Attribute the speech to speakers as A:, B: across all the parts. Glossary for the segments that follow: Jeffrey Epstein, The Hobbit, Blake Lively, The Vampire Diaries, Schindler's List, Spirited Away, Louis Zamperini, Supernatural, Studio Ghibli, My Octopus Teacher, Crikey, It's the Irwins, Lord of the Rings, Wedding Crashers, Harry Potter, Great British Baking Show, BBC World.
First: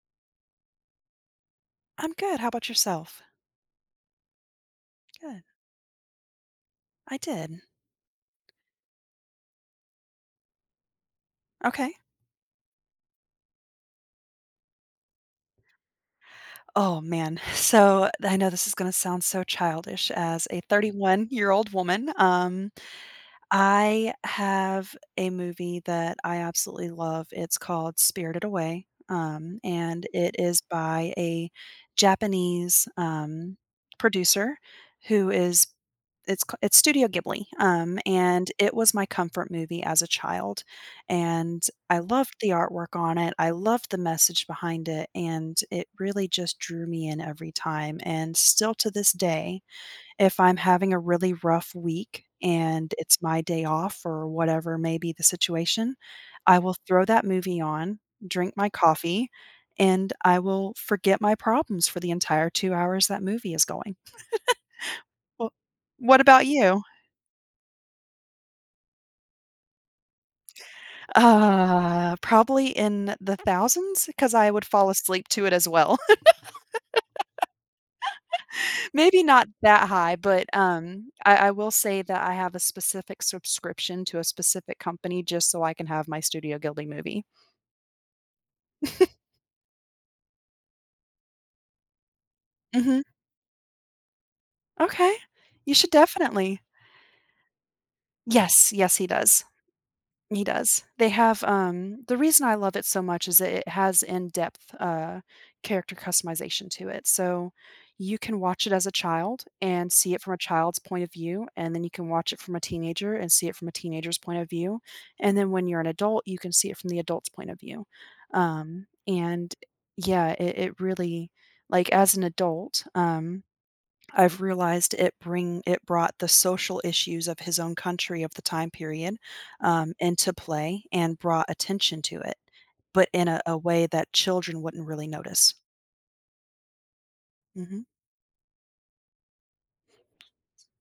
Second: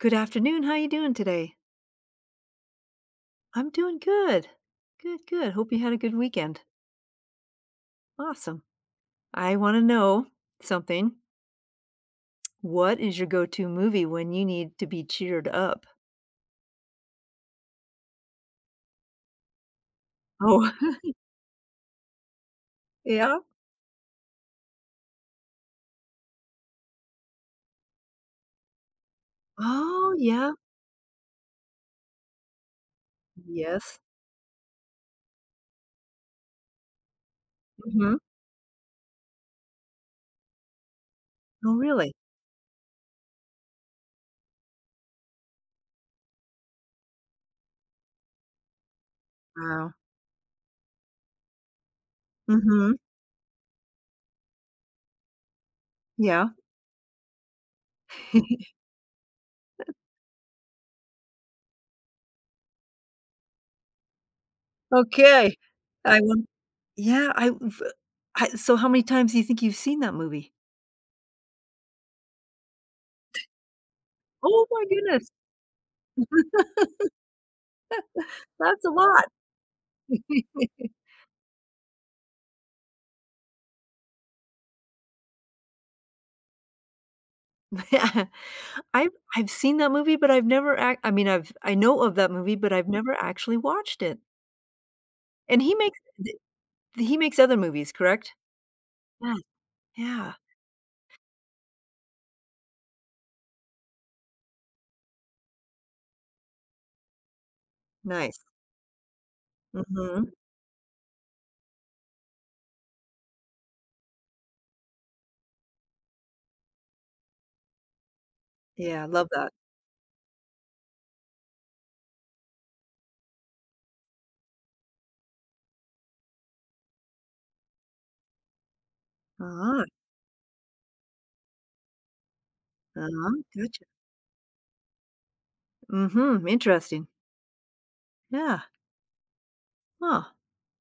A: Good afternoon. How you doing today?
B: I'm good. How about yourself?
A: I'm doing good. Good,
B: Good.
A: good. Hope you had a good weekend.
B: I did.
A: Awesome. I want to know something.
B: Okay.
A: What is your go-to movie when you need to be cheered up?
B: Oh, man. So I know this is going to sound so childish as a
A: Oh,
B: 31-year-old woman.
A: yeah?
B: I have a movie that I absolutely love. It's called Spirited Away, and
A: Oh,
B: it
A: yeah.
B: is by a Japanese
A: Yes.
B: producer who is it's Studio Ghibli,
A: Mhm.
B: and it was my comfort movie as a child, and
A: Oh,
B: I
A: really?
B: loved the artwork on it. I loved the message behind it, and it really just drew me in every time. And still to this day,
A: Wow.
B: if I'm having a really rough week and
A: Mhm.
B: it's my day off or whatever may be the situation,
A: Yeah.
B: I will throw that movie on, drink my coffee, and I will forget my problems for the entire 2 hours that movie is going. Well,
A: Okay.
B: what
A: I
B: about
A: want
B: you?
A: Yeah, I v I so how many times do you think you've seen that movie?
B: Probably in the thousands, because I would
A: Oh my
B: fall asleep
A: goodness.
B: to it as well.
A: That's a
B: Maybe
A: lot.
B: not that high, but, I will say that I have a specific subscription to a specific company just so I can have my Studio Ghibli movie.
A: I've I've seen that movie, but I've never ac I mean, I've I know of that movie, but I've
B: Mhm.
A: never actually watched it.
B: Okay.
A: And
B: You
A: he
B: should
A: makes th
B: definitely.
A: he makes other movies, correct?
B: Yes, yes, he
A: Yeah,
B: does.
A: yeah,
B: He does. They have, the reason I love it so much is that it has in-depth, character customization to it, so you can
A: nice.
B: watch it as a child and see it
A: Mhm.
B: from a child's point of view, and then you can watch it from a teenager and see it from a teenager's point of view, and then when you're an adult, you can see it from the adult's point of view. Um,
A: Yeah, love that.
B: and yeah, it really, like, as an adult, I've realized it brought the social issues of his own country of the time period,
A: Uh-huh,
B: into play and brought attention to it, but in a
A: uh-huh, gotcha.
B: way that children wouldn't really notice.
A: Mhm, interesting.
B: Mhm.
A: Yeah, huh.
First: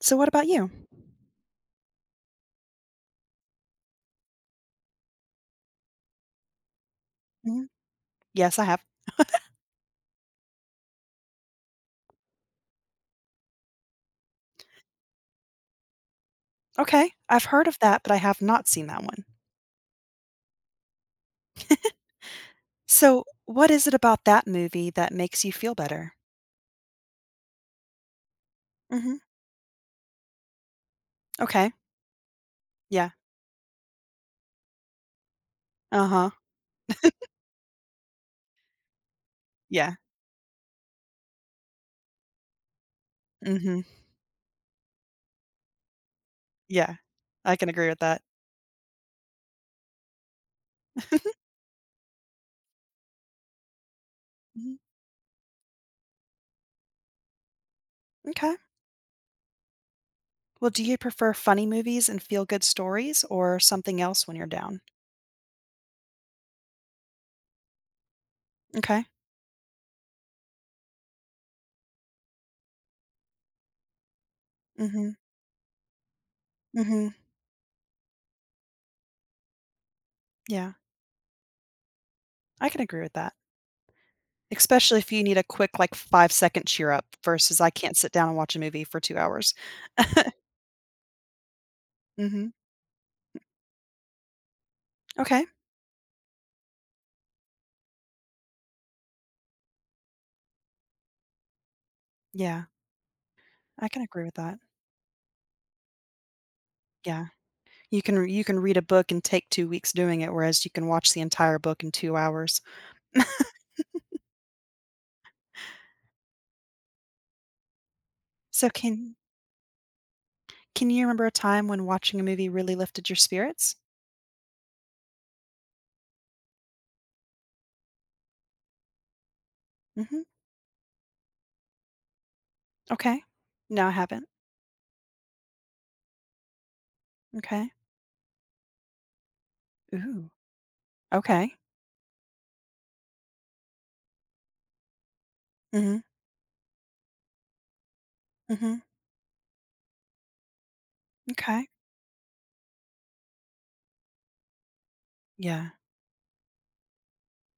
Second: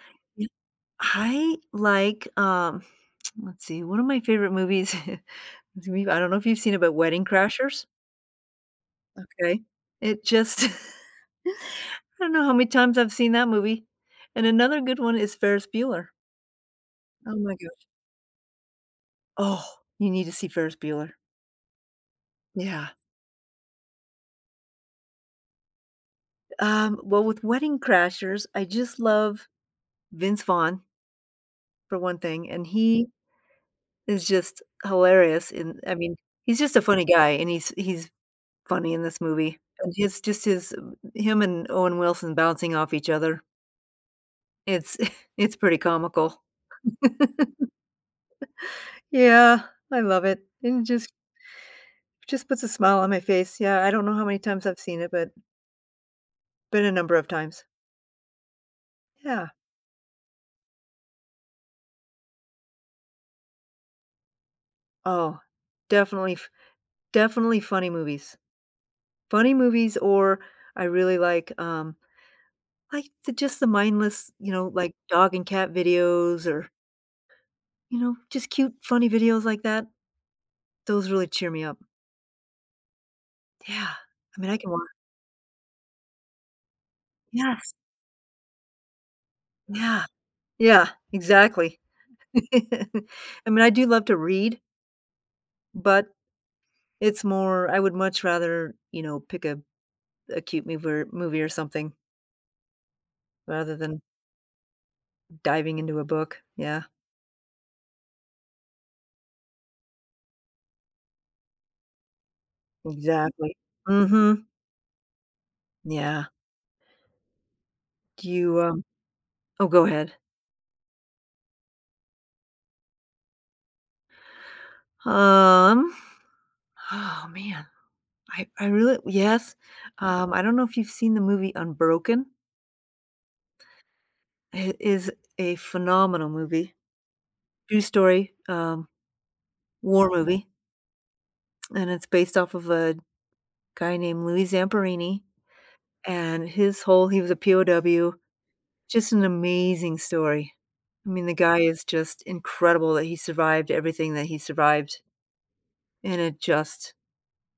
B: So what about
A: Yeah,
B: you?
A: I like, let's see, one of my favorite movies is a movie- I don't know if you've seen it, but Wedding
B: Mhm.
A: Crashers?
B: Yes, I have.
A: Okay. It just I don't know how many times I've seen that movie. And another good one is Ferris Bueller.
B: Okay,
A: Oh
B: I've
A: my
B: heard of
A: gosh.
B: that, but I have not seen that one.
A: Oh, you need to see Ferris Bueller. Yeah.
B: So, what is it about that movie that makes you feel better?
A: Well, with Wedding Crashers, I just
B: Mhm.
A: love Vince Vaughn
B: Okay.
A: for one thing, and he
B: Yeah.
A: is just hilarious. In I mean,
B: Uh-huh.
A: he's just a funny guy, and he's funny in this movie. And
B: Yeah.
A: his just his him and Owen Wilson bouncing off each other.
B: Mhm.
A: It's it's pretty comical.
B: Yeah. I can agree with that.
A: Yeah, I love it. And just puts a smile on my face. Yeah, I don't know how many times
B: Mhm.
A: I've seen it, but been a number of times.
B: M'kay.
A: Yeah.
B: Well, do you prefer funny movies and feel good stories or something else when you're down?
A: Oh, definitely f definitely funny movies.
B: Okay.
A: Funny movies or I really like, the just the mindless, you know, like,
B: Mhm.
A: dog and cat videos or,
B: Mhm.
A: you know, just cute, funny videos like that.
B: Yeah.
A: Those really cheer me up.
B: I can agree with that.
A: Yeah. I mean, I can watch.
B: Especially if you need a quick like 5-second cheer up versus I
A: Yes.
B: can't sit down and watch a movie for 2 hours.
A: Yeah. Yeah, exactly.
B: Mhm.
A: I mean, I do love to read,
B: Okay.
A: but it's more I would much rather, you know, pick a cute movie, or movie or something
B: Yeah.
A: rather
B: I
A: than
B: can agree with that.
A: diving into a book. Yeah,
B: Yeah. You can read a book and take 2 weeks doing it whereas you can watch the entire book in 2 hours.
A: exactly. Mhm. Yeah. Do you,
B: So can
A: Oh, go ahead.
B: can you remember a time when watching a movie really lifted your spirits?
A: Um, oh, man. I really Yes.
B: Mhm.
A: I don't know if you've seen the movie Unbroken.
B: Okay. No, I haven't.
A: It is a phenomenal movie.
B: Okay.
A: True story, war
B: Ooh.
A: movie,
B: Okay.
A: and it's based off of a guy named Louis Zamperini
B: Mhm.
A: and his whole he was a POW.
B: Mhm.
A: Just an amazing story. I mean, the guy
B: Okay.
A: is just incredible that he survived everything that he survived,
B: Yeah.
A: and it just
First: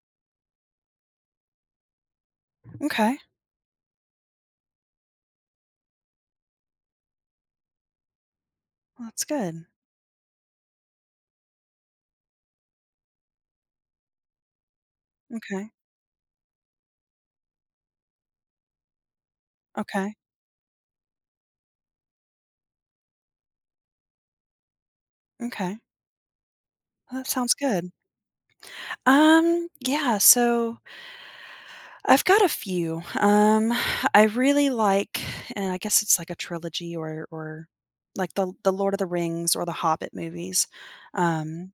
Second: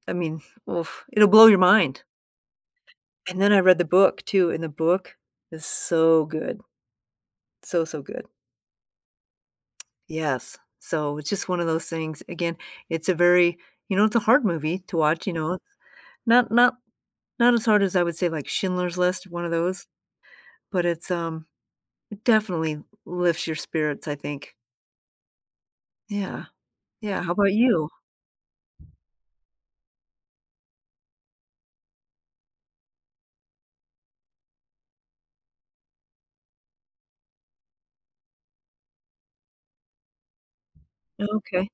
A: I mean, oof, it'll blow your mind.
B: Okay.
A: And then I read the book too, and the book is so good. So, so good.
B: Well, that's good.
A: Yes. So, it's just one of those things, again, it's a very you know, it's a hard movie to watch, you know?
B: Okay.
A: Not not as hard as I would say, like, Schindler's List, one of those,
B: Okay.
A: but it's, it definitely lifts your spirits, I think.
B: Okay.
A: Yeah.
B: Well,
A: Yeah,
B: that
A: how about
B: sounds
A: you?
B: good. Yeah, so I've got a few. I really and I guess it's like a trilogy or like the Lord of the Rings or the Hobbit movies.
A: Okay.
B: Um,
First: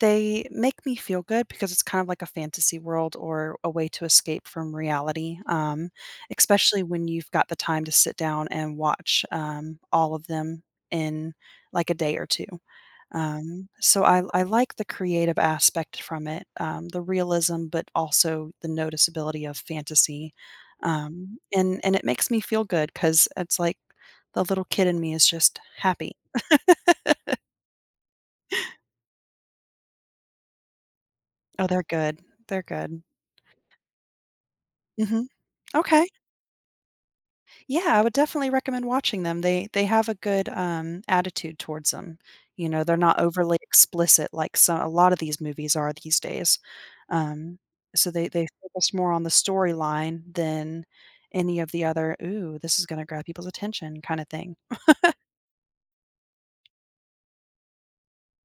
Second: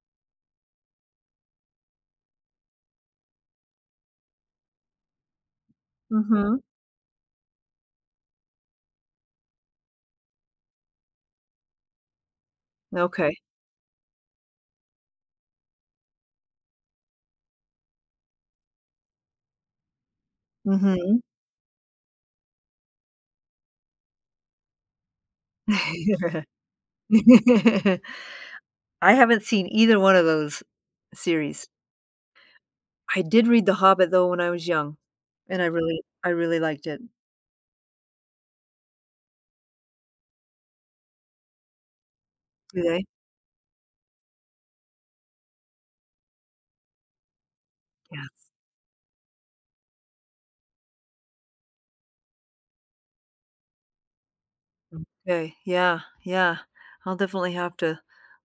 B: They make me feel good because it's kind of like a fantasy world or a way to escape from reality,
A: Mhm.
B: especially when you've got the time to sit down and watch, all of them in, like, a day or 2.
A: Okay.
B: So I like the creative aspect from it, the realism, but also the noticeability of fantasy,
A: Mhm.
B: and it makes me feel good because it's like the little kid in me is just happy.
A: I haven't seen either one of those
B: Oh,
A: series.
B: they're good. They're good.
A: I did read The Hobbit, though, when I was young,
B: Mhm.
A: and I really
B: Okay.
A: I really liked it.
B: Yeah, I would definitely recommend watching them. They have a good, attitude towards them. You
A: Do
B: know, they're
A: they?
B: not overly explicit like some a lot of these movies are these days. Um, so
A: Yeah.
B: they they focus more on the storyline than any of the other, "Ooh, this is gonna grab people's attention," kinda thing.
A: Okay. Yeah, yeah. I'll definitely have to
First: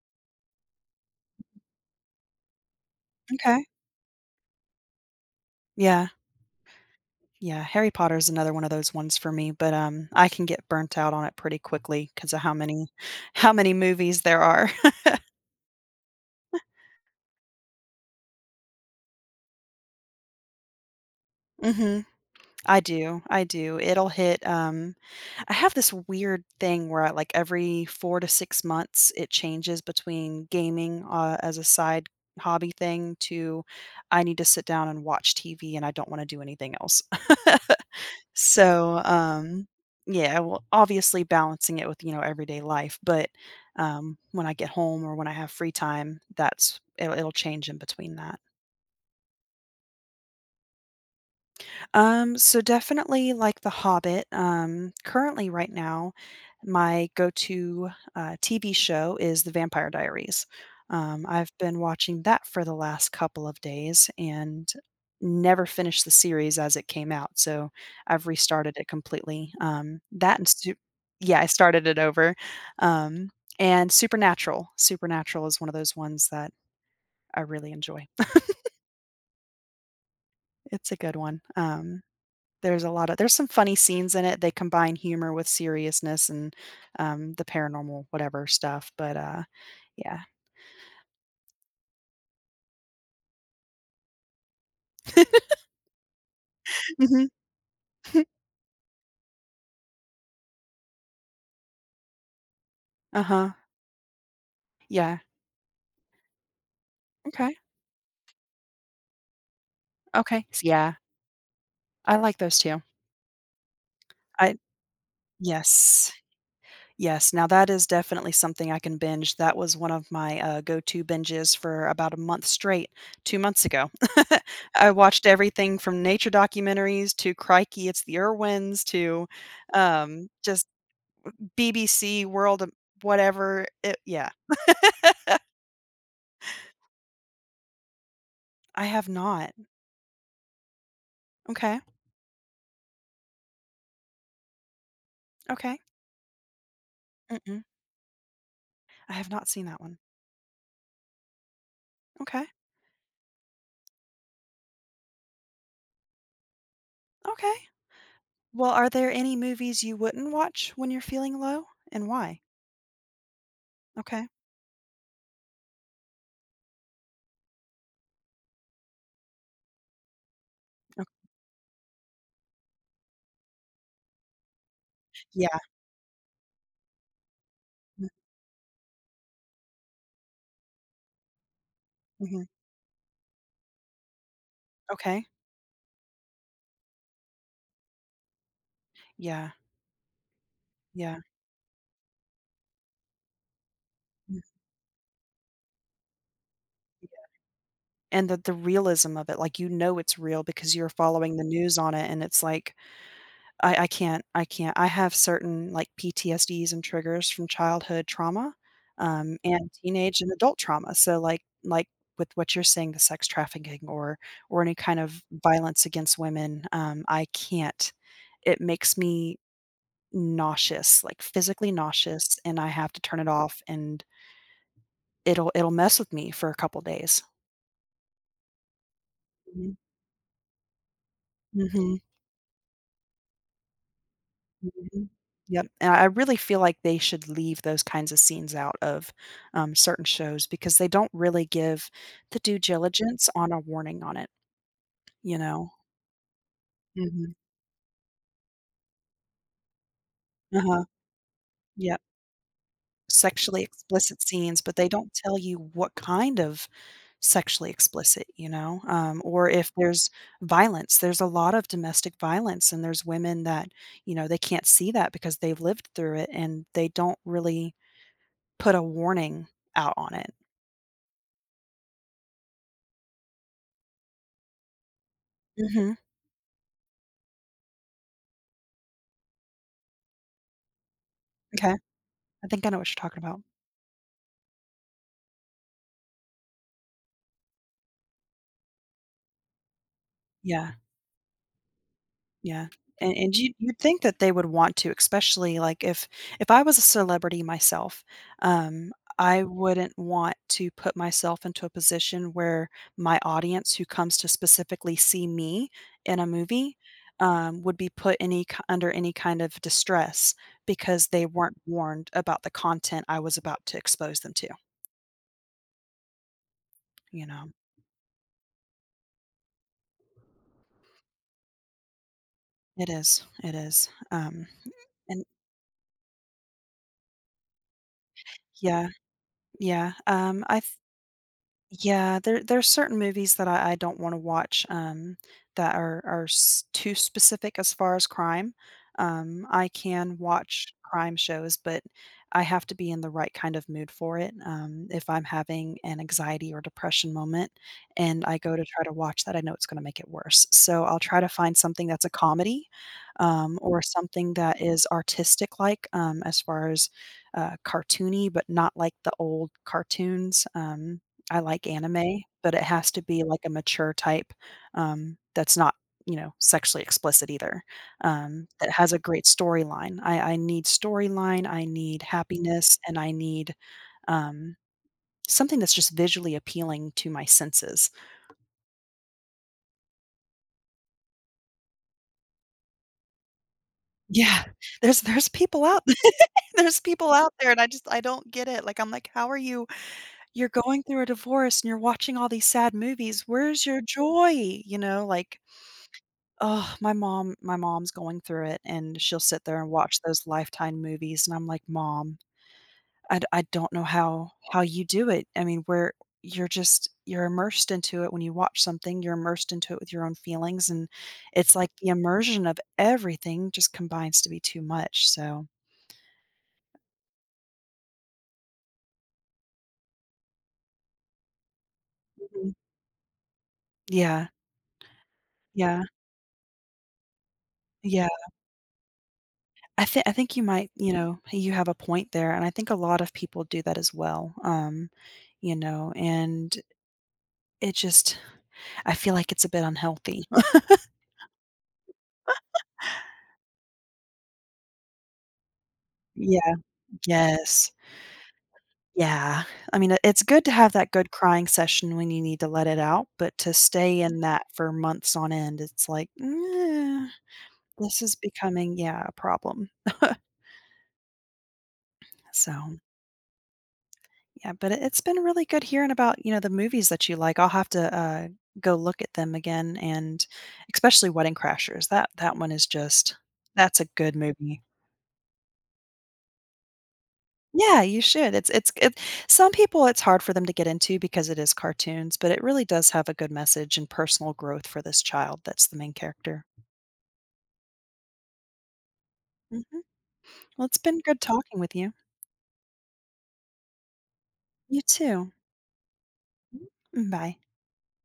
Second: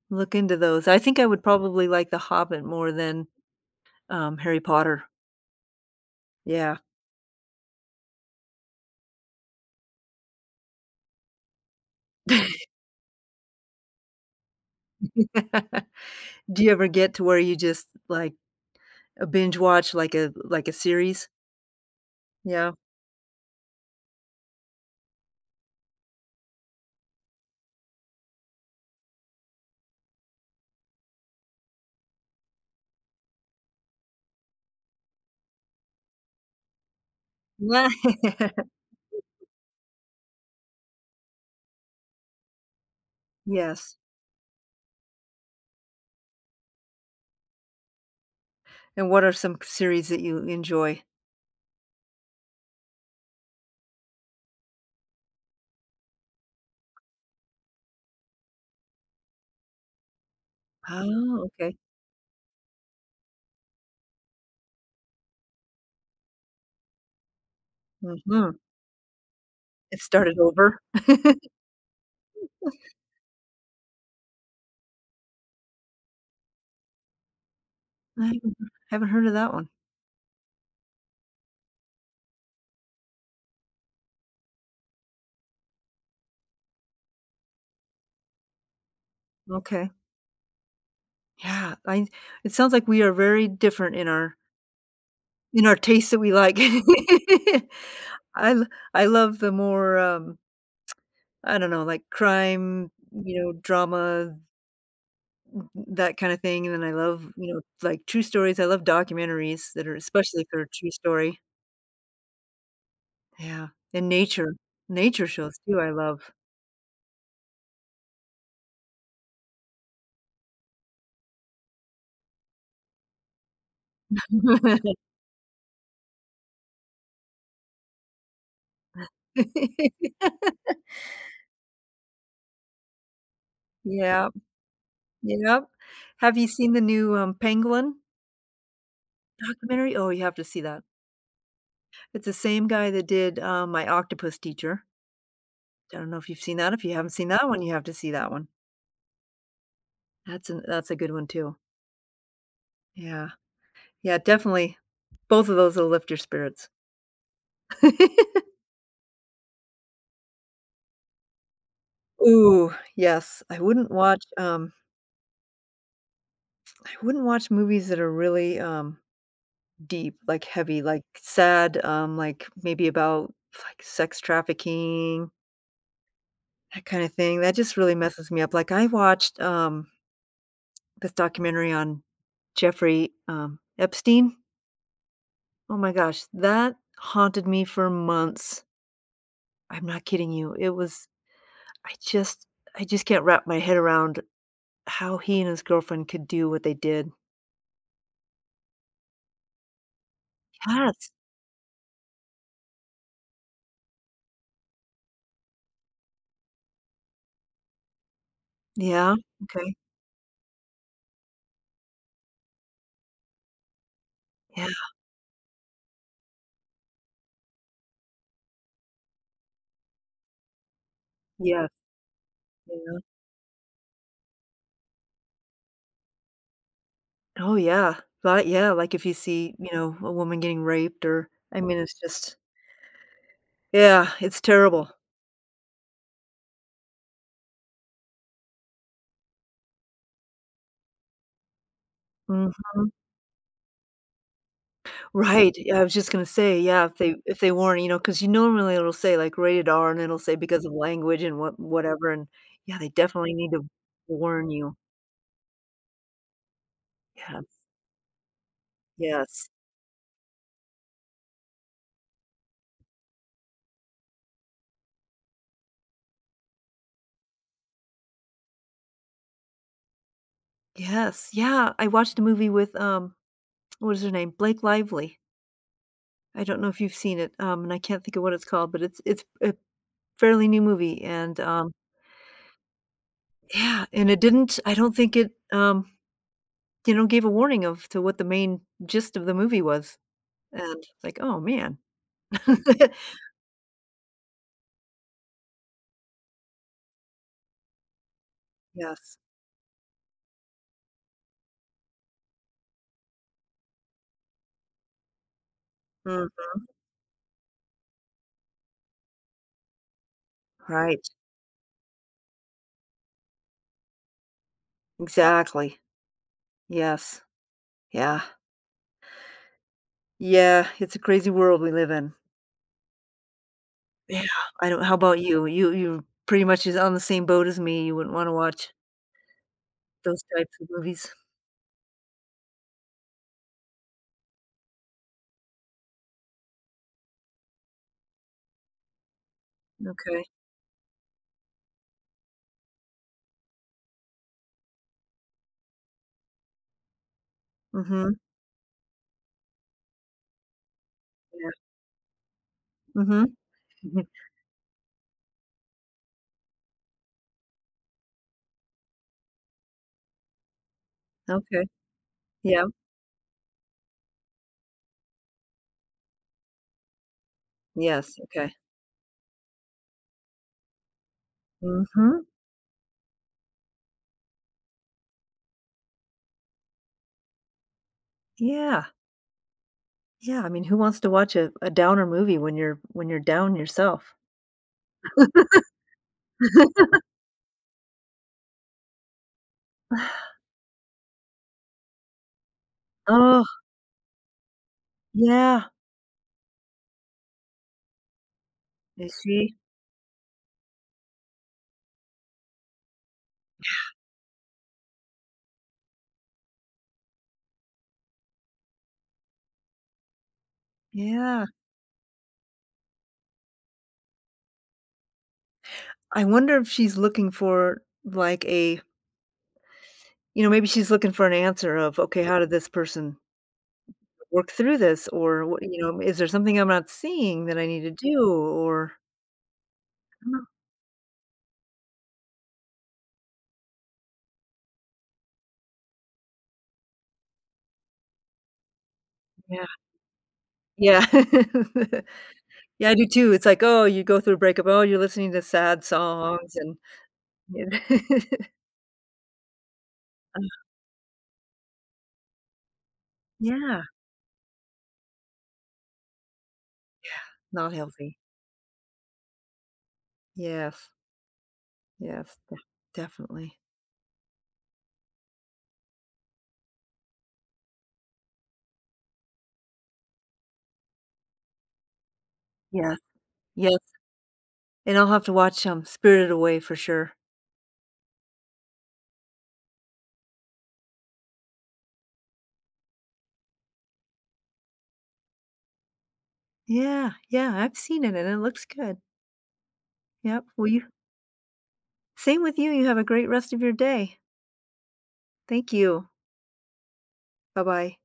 A: look into those. I think I would probably like The Hobbit more than,
B: Okay.
A: Harry Potter.
B: Yeah.
A: Yeah.
B: Yeah, Harry Potter is another one of those ones for me, but, I can get burnt out on it pretty quickly because of how many how many movies there are.
A: Do you ever get to where you just, like, a binge watch, like, a series?
B: Mhm.
A: Yeah.
B: I do. It'll hit, I have this weird thing where I, like every 4 to 6 months it changes between gaming, as a side hobby thing to I need to sit down and watch TV and I don't wanna do anything else. So, yeah, well, obviously balancing it with, you know, everyday life, but,
A: Yes.
B: when I get home or when I have free time, that's it'll change in between that.
A: And what are some series that you enjoy?
B: So definitely like The Hobbit. Currently right now, my go-to TV show is The Vampire Diaries.
A: Oh,
B: I've
A: okay.
B: been watching that for the last couple of days and never finished the series as it came out. So I've
A: Mhm.
B: restarted it completely.
A: It started over.
B: Yeah, I started it over. Um, and Supernatural. Supernatural is one of those ones that I really enjoy.
A: I Haven't heard of that one.
B: It's a good one. There's a lot of There's some funny scenes in it. They combine humor with seriousness and, the paranormal whatever stuff, but
A: Okay.
B: yeah.
A: Yeah, I it sounds like we are very different in our tastes that we like.
B: Mhm.
A: I l I love the more, I don't know, like crime, you
B: Uh-huh.
A: know, drama,
B: Yeah.
A: that kinda thing, and then I love,
B: Okay.
A: you know, like, true stories. I love documentaries that are especially
B: Okay.
A: if they're
B: S
A: a true
B: Yeah.
A: story.
B: I like those too.
A: Yeah, and
B: I
A: nature. Nature shows too, I
B: Yes.
A: love.
B: Yes. Now that is definitely something I can binge. That was one of my, go-to binges for about a month straight 2 months ago. I watched everything from nature documentaries to Crikey, It's the Irwins to, just BBC World of whatever it yeah,
A: Yeah, yeah. Have you seen the new, Penguin
B: I have not.
A: documentary? Oh, you have to see that.
B: Okay,
A: It's the same guy that did, My Octopus Teacher.
B: okay.
A: I don't know if you've seen that. If you haven't seen that one,
B: Mm-mm.
A: you have to see that one.
B: I have not seen that one.
A: That's a good one too.
B: Okay,
A: Yeah. Yeah, definitely. Both of those will lift your spirits.
B: okay. Well, are there any movies you wouldn't watch when you're feeling low, and why?
A: Ooh, yes.
B: Okay,
A: I wouldn't watch movies that are really, deep, like heavy, like
B: ok
A: sad, like maybe about, like, sex trafficking.
B: Yeah,
A: That kinda thing, that just really
B: mm,
A: messes me up. Like, I watched, this documentary on
B: mhm,
A: Jeffrey, Epstein.
B: okay.
A: Oh my gosh, that haunted me for months.
B: Yeah,
A: I'm not kidding you. It was
B: yeah,
A: I just I just can't wrap my head around
B: mm,
A: how he and his girlfriend could do what they did.
B: yeah, and the realism of it, like, you know it's real because you're
A: Yes.
B: following the news on it, and it's like I can't, I can't. I have certain, like, PTSDs and triggers from childhood trauma,
A: Yeah,
B: and
A: okay.
B: teenage and adult trauma, so, with what you're saying, the sex trafficking or
A: Yeah,
B: any kind of violence against women, I can't. It makes me nauseous, like,
A: yeah,
B: physically nauseous, and I have
A: yeah.
B: to turn it off, and it'll mess with me for a couple days.
A: Oh, yeah. But, yeah, like, if you see, you
B: Mhm.
A: know, a woman getting raped or I mean,
B: Mhm.
A: it's just yeah, it's terrible.
B: Mhm. Yep, and I really feel like they should leave those kinds of scenes out of, certain shows because they don't really give the
A: Mhm.
B: due diligence on a warning on it, you
A: Right,
B: know?
A: yeah, I was just gonna say, yeah, if they
B: Mhm.
A: if they warn, you know, because you normally it'll say, like, rated R, and it'll say because of
B: Uh-huh.
A: language and what
B: Yep.
A: whatever, and yeah, they definitely need
B: Sexually
A: to
B: explicit
A: warn
B: scenes, but
A: you.
B: they don't tell you what kind of
A: Yes,
B: sexually explicit, you know? Or
A: yes,
B: if there's violence, there's a lot of domestic violence, and there's women that, you know, they can't see that because they've lived through it, and they don't really put a warning out on it.
A: yes, yeah, I watched a movie with, what is her name? Blake Lively.
B: Mhm.
A: I don't know if you've seen it, and I can't think of what it's called, but it's a fairly new movie, and,
B: Okay. I think I know what you're talking about.
A: yeah, and it didn't I don't think it, you know, gave a warning of to what the main gist of the movie was, and
B: Yeah,
A: it's like, "Oh, man."
B: yeah. And you you'd think that they would want to, especially, like, if I was a celebrity myself, um,
A: Yes.
B: I wouldn't want to put myself into a position where my audience who comes to specifically see me in a
A: Mm,
B: movie, would be put any ki under any kind of distress because
A: right,
B: they weren't warned about the content I was about to expose them to,
A: exactly. Yes.
B: you know?
A: Yeah. Yeah, it's a crazy world we live in.
B: It is, it is.
A: Yeah. I don't how about
B: And
A: you? You pretty much is on the same boat as me, you wouldn't wanna watch
B: Yeah, yeah.
A: those types
B: I
A: of movies.
B: Yeah, there there's certain movies that I don't want to watch that too specific as far as crime. I can
A: Okay.
B: watch crime shows, but I have to be in the right kind of mood for it. If I'm having an anxiety or depression moment,
A: Mhm.
B: and I go to try to watch that, I know it's going to make it worse. So I'll try to
A: Yeah.
B: find something that's a comedy,
A: Mhm.
B: or
A: Mhm.
B: something that is artistic like, as far as cartoony, but not like the old cartoons. I
A: Okay.
B: like anime, but it
A: Yeah.
B: has to be like a mature type, that's not, you know, sexually explicit either,
A: Yes, okay.
B: that has a great storyline. I need storyline, I need
A: Mhm.
B: happiness, and I need, um, something that's just visually appealing to my senses.
A: Yeah. Yeah, I mean, who wants to watch a downer movie when you're down yourself?
B: Yeah, there's people out there there's people out there, and I just I don't get it. Like, I'm like, "How are you you're going through a divorce and you're watching all these sad movies.
A: Oh,
B: Where's your joy?" You know, like
A: yeah.
B: Oh, my mom's going through it, and she'll
A: Is
B: sit
A: she?
B: there and watch those Lifetime movies, and I'm like, "Mom, I don't know how you do it." I mean, where you're just you're immersed into it when you watch something, you're immersed into it with your own feelings, and
A: Yeah.
B: it's like the immersion of everything just combines to be too much, so
A: I wonder if she's looking for, like, a You know, maybe she's looking for an answer of, "Okay, how did
B: Mhm.
A: this person
B: Yeah,
A: work through this?" Or, what you
B: yeah,
A: know, "Is there something I'm not seeing that I need to
B: yeah.
A: do?" Or
B: I think you
A: Oh,
B: might you know, you have a point there, and I think a lot of people do that as well, you know, and It just I feel like it's a bit
A: yeah.
B: unhealthy.
A: Yeah. Yeah, I do too. It's like, oh, you go through a breakup, oh, you're listening to sad
B: Yeah.
A: songs and
B: Yes. Yeah. I mean, it- it's good to have that good crying session when you need to let it out, but to
A: yeah,
B: stay in that for months on end, it's like, "Mm,
A: not
B: this is
A: healthy.
B: becoming, yeah, a problem."
A: Yes, yes,
B: So,
A: definitely.
B: yeah, but it's been really good hearing about, you know, the movies that you like. I'll have to, go look at them again and especially Wedding Crashers. That one is
A: Yes,
B: just
A: yes,
B: that's a good movie.
A: and I'll have to watch, Spirited Away for sure.
B: Yeah, you should. It's it Some people, it's hard for them to get into because it is cartoons, but it really does have a good message and personal growth for this child that's the main character.
A: Yeah, yeah, I've seen it and it looks good.
B: Mhm.
A: Yep,
B: Well,
A: well,
B: it's
A: you
B: been good talking with you.
A: Same with you, you have a great rest of your day.
B: You too.
A: Thank you.
B: Mm, bye.
A: Bye bye.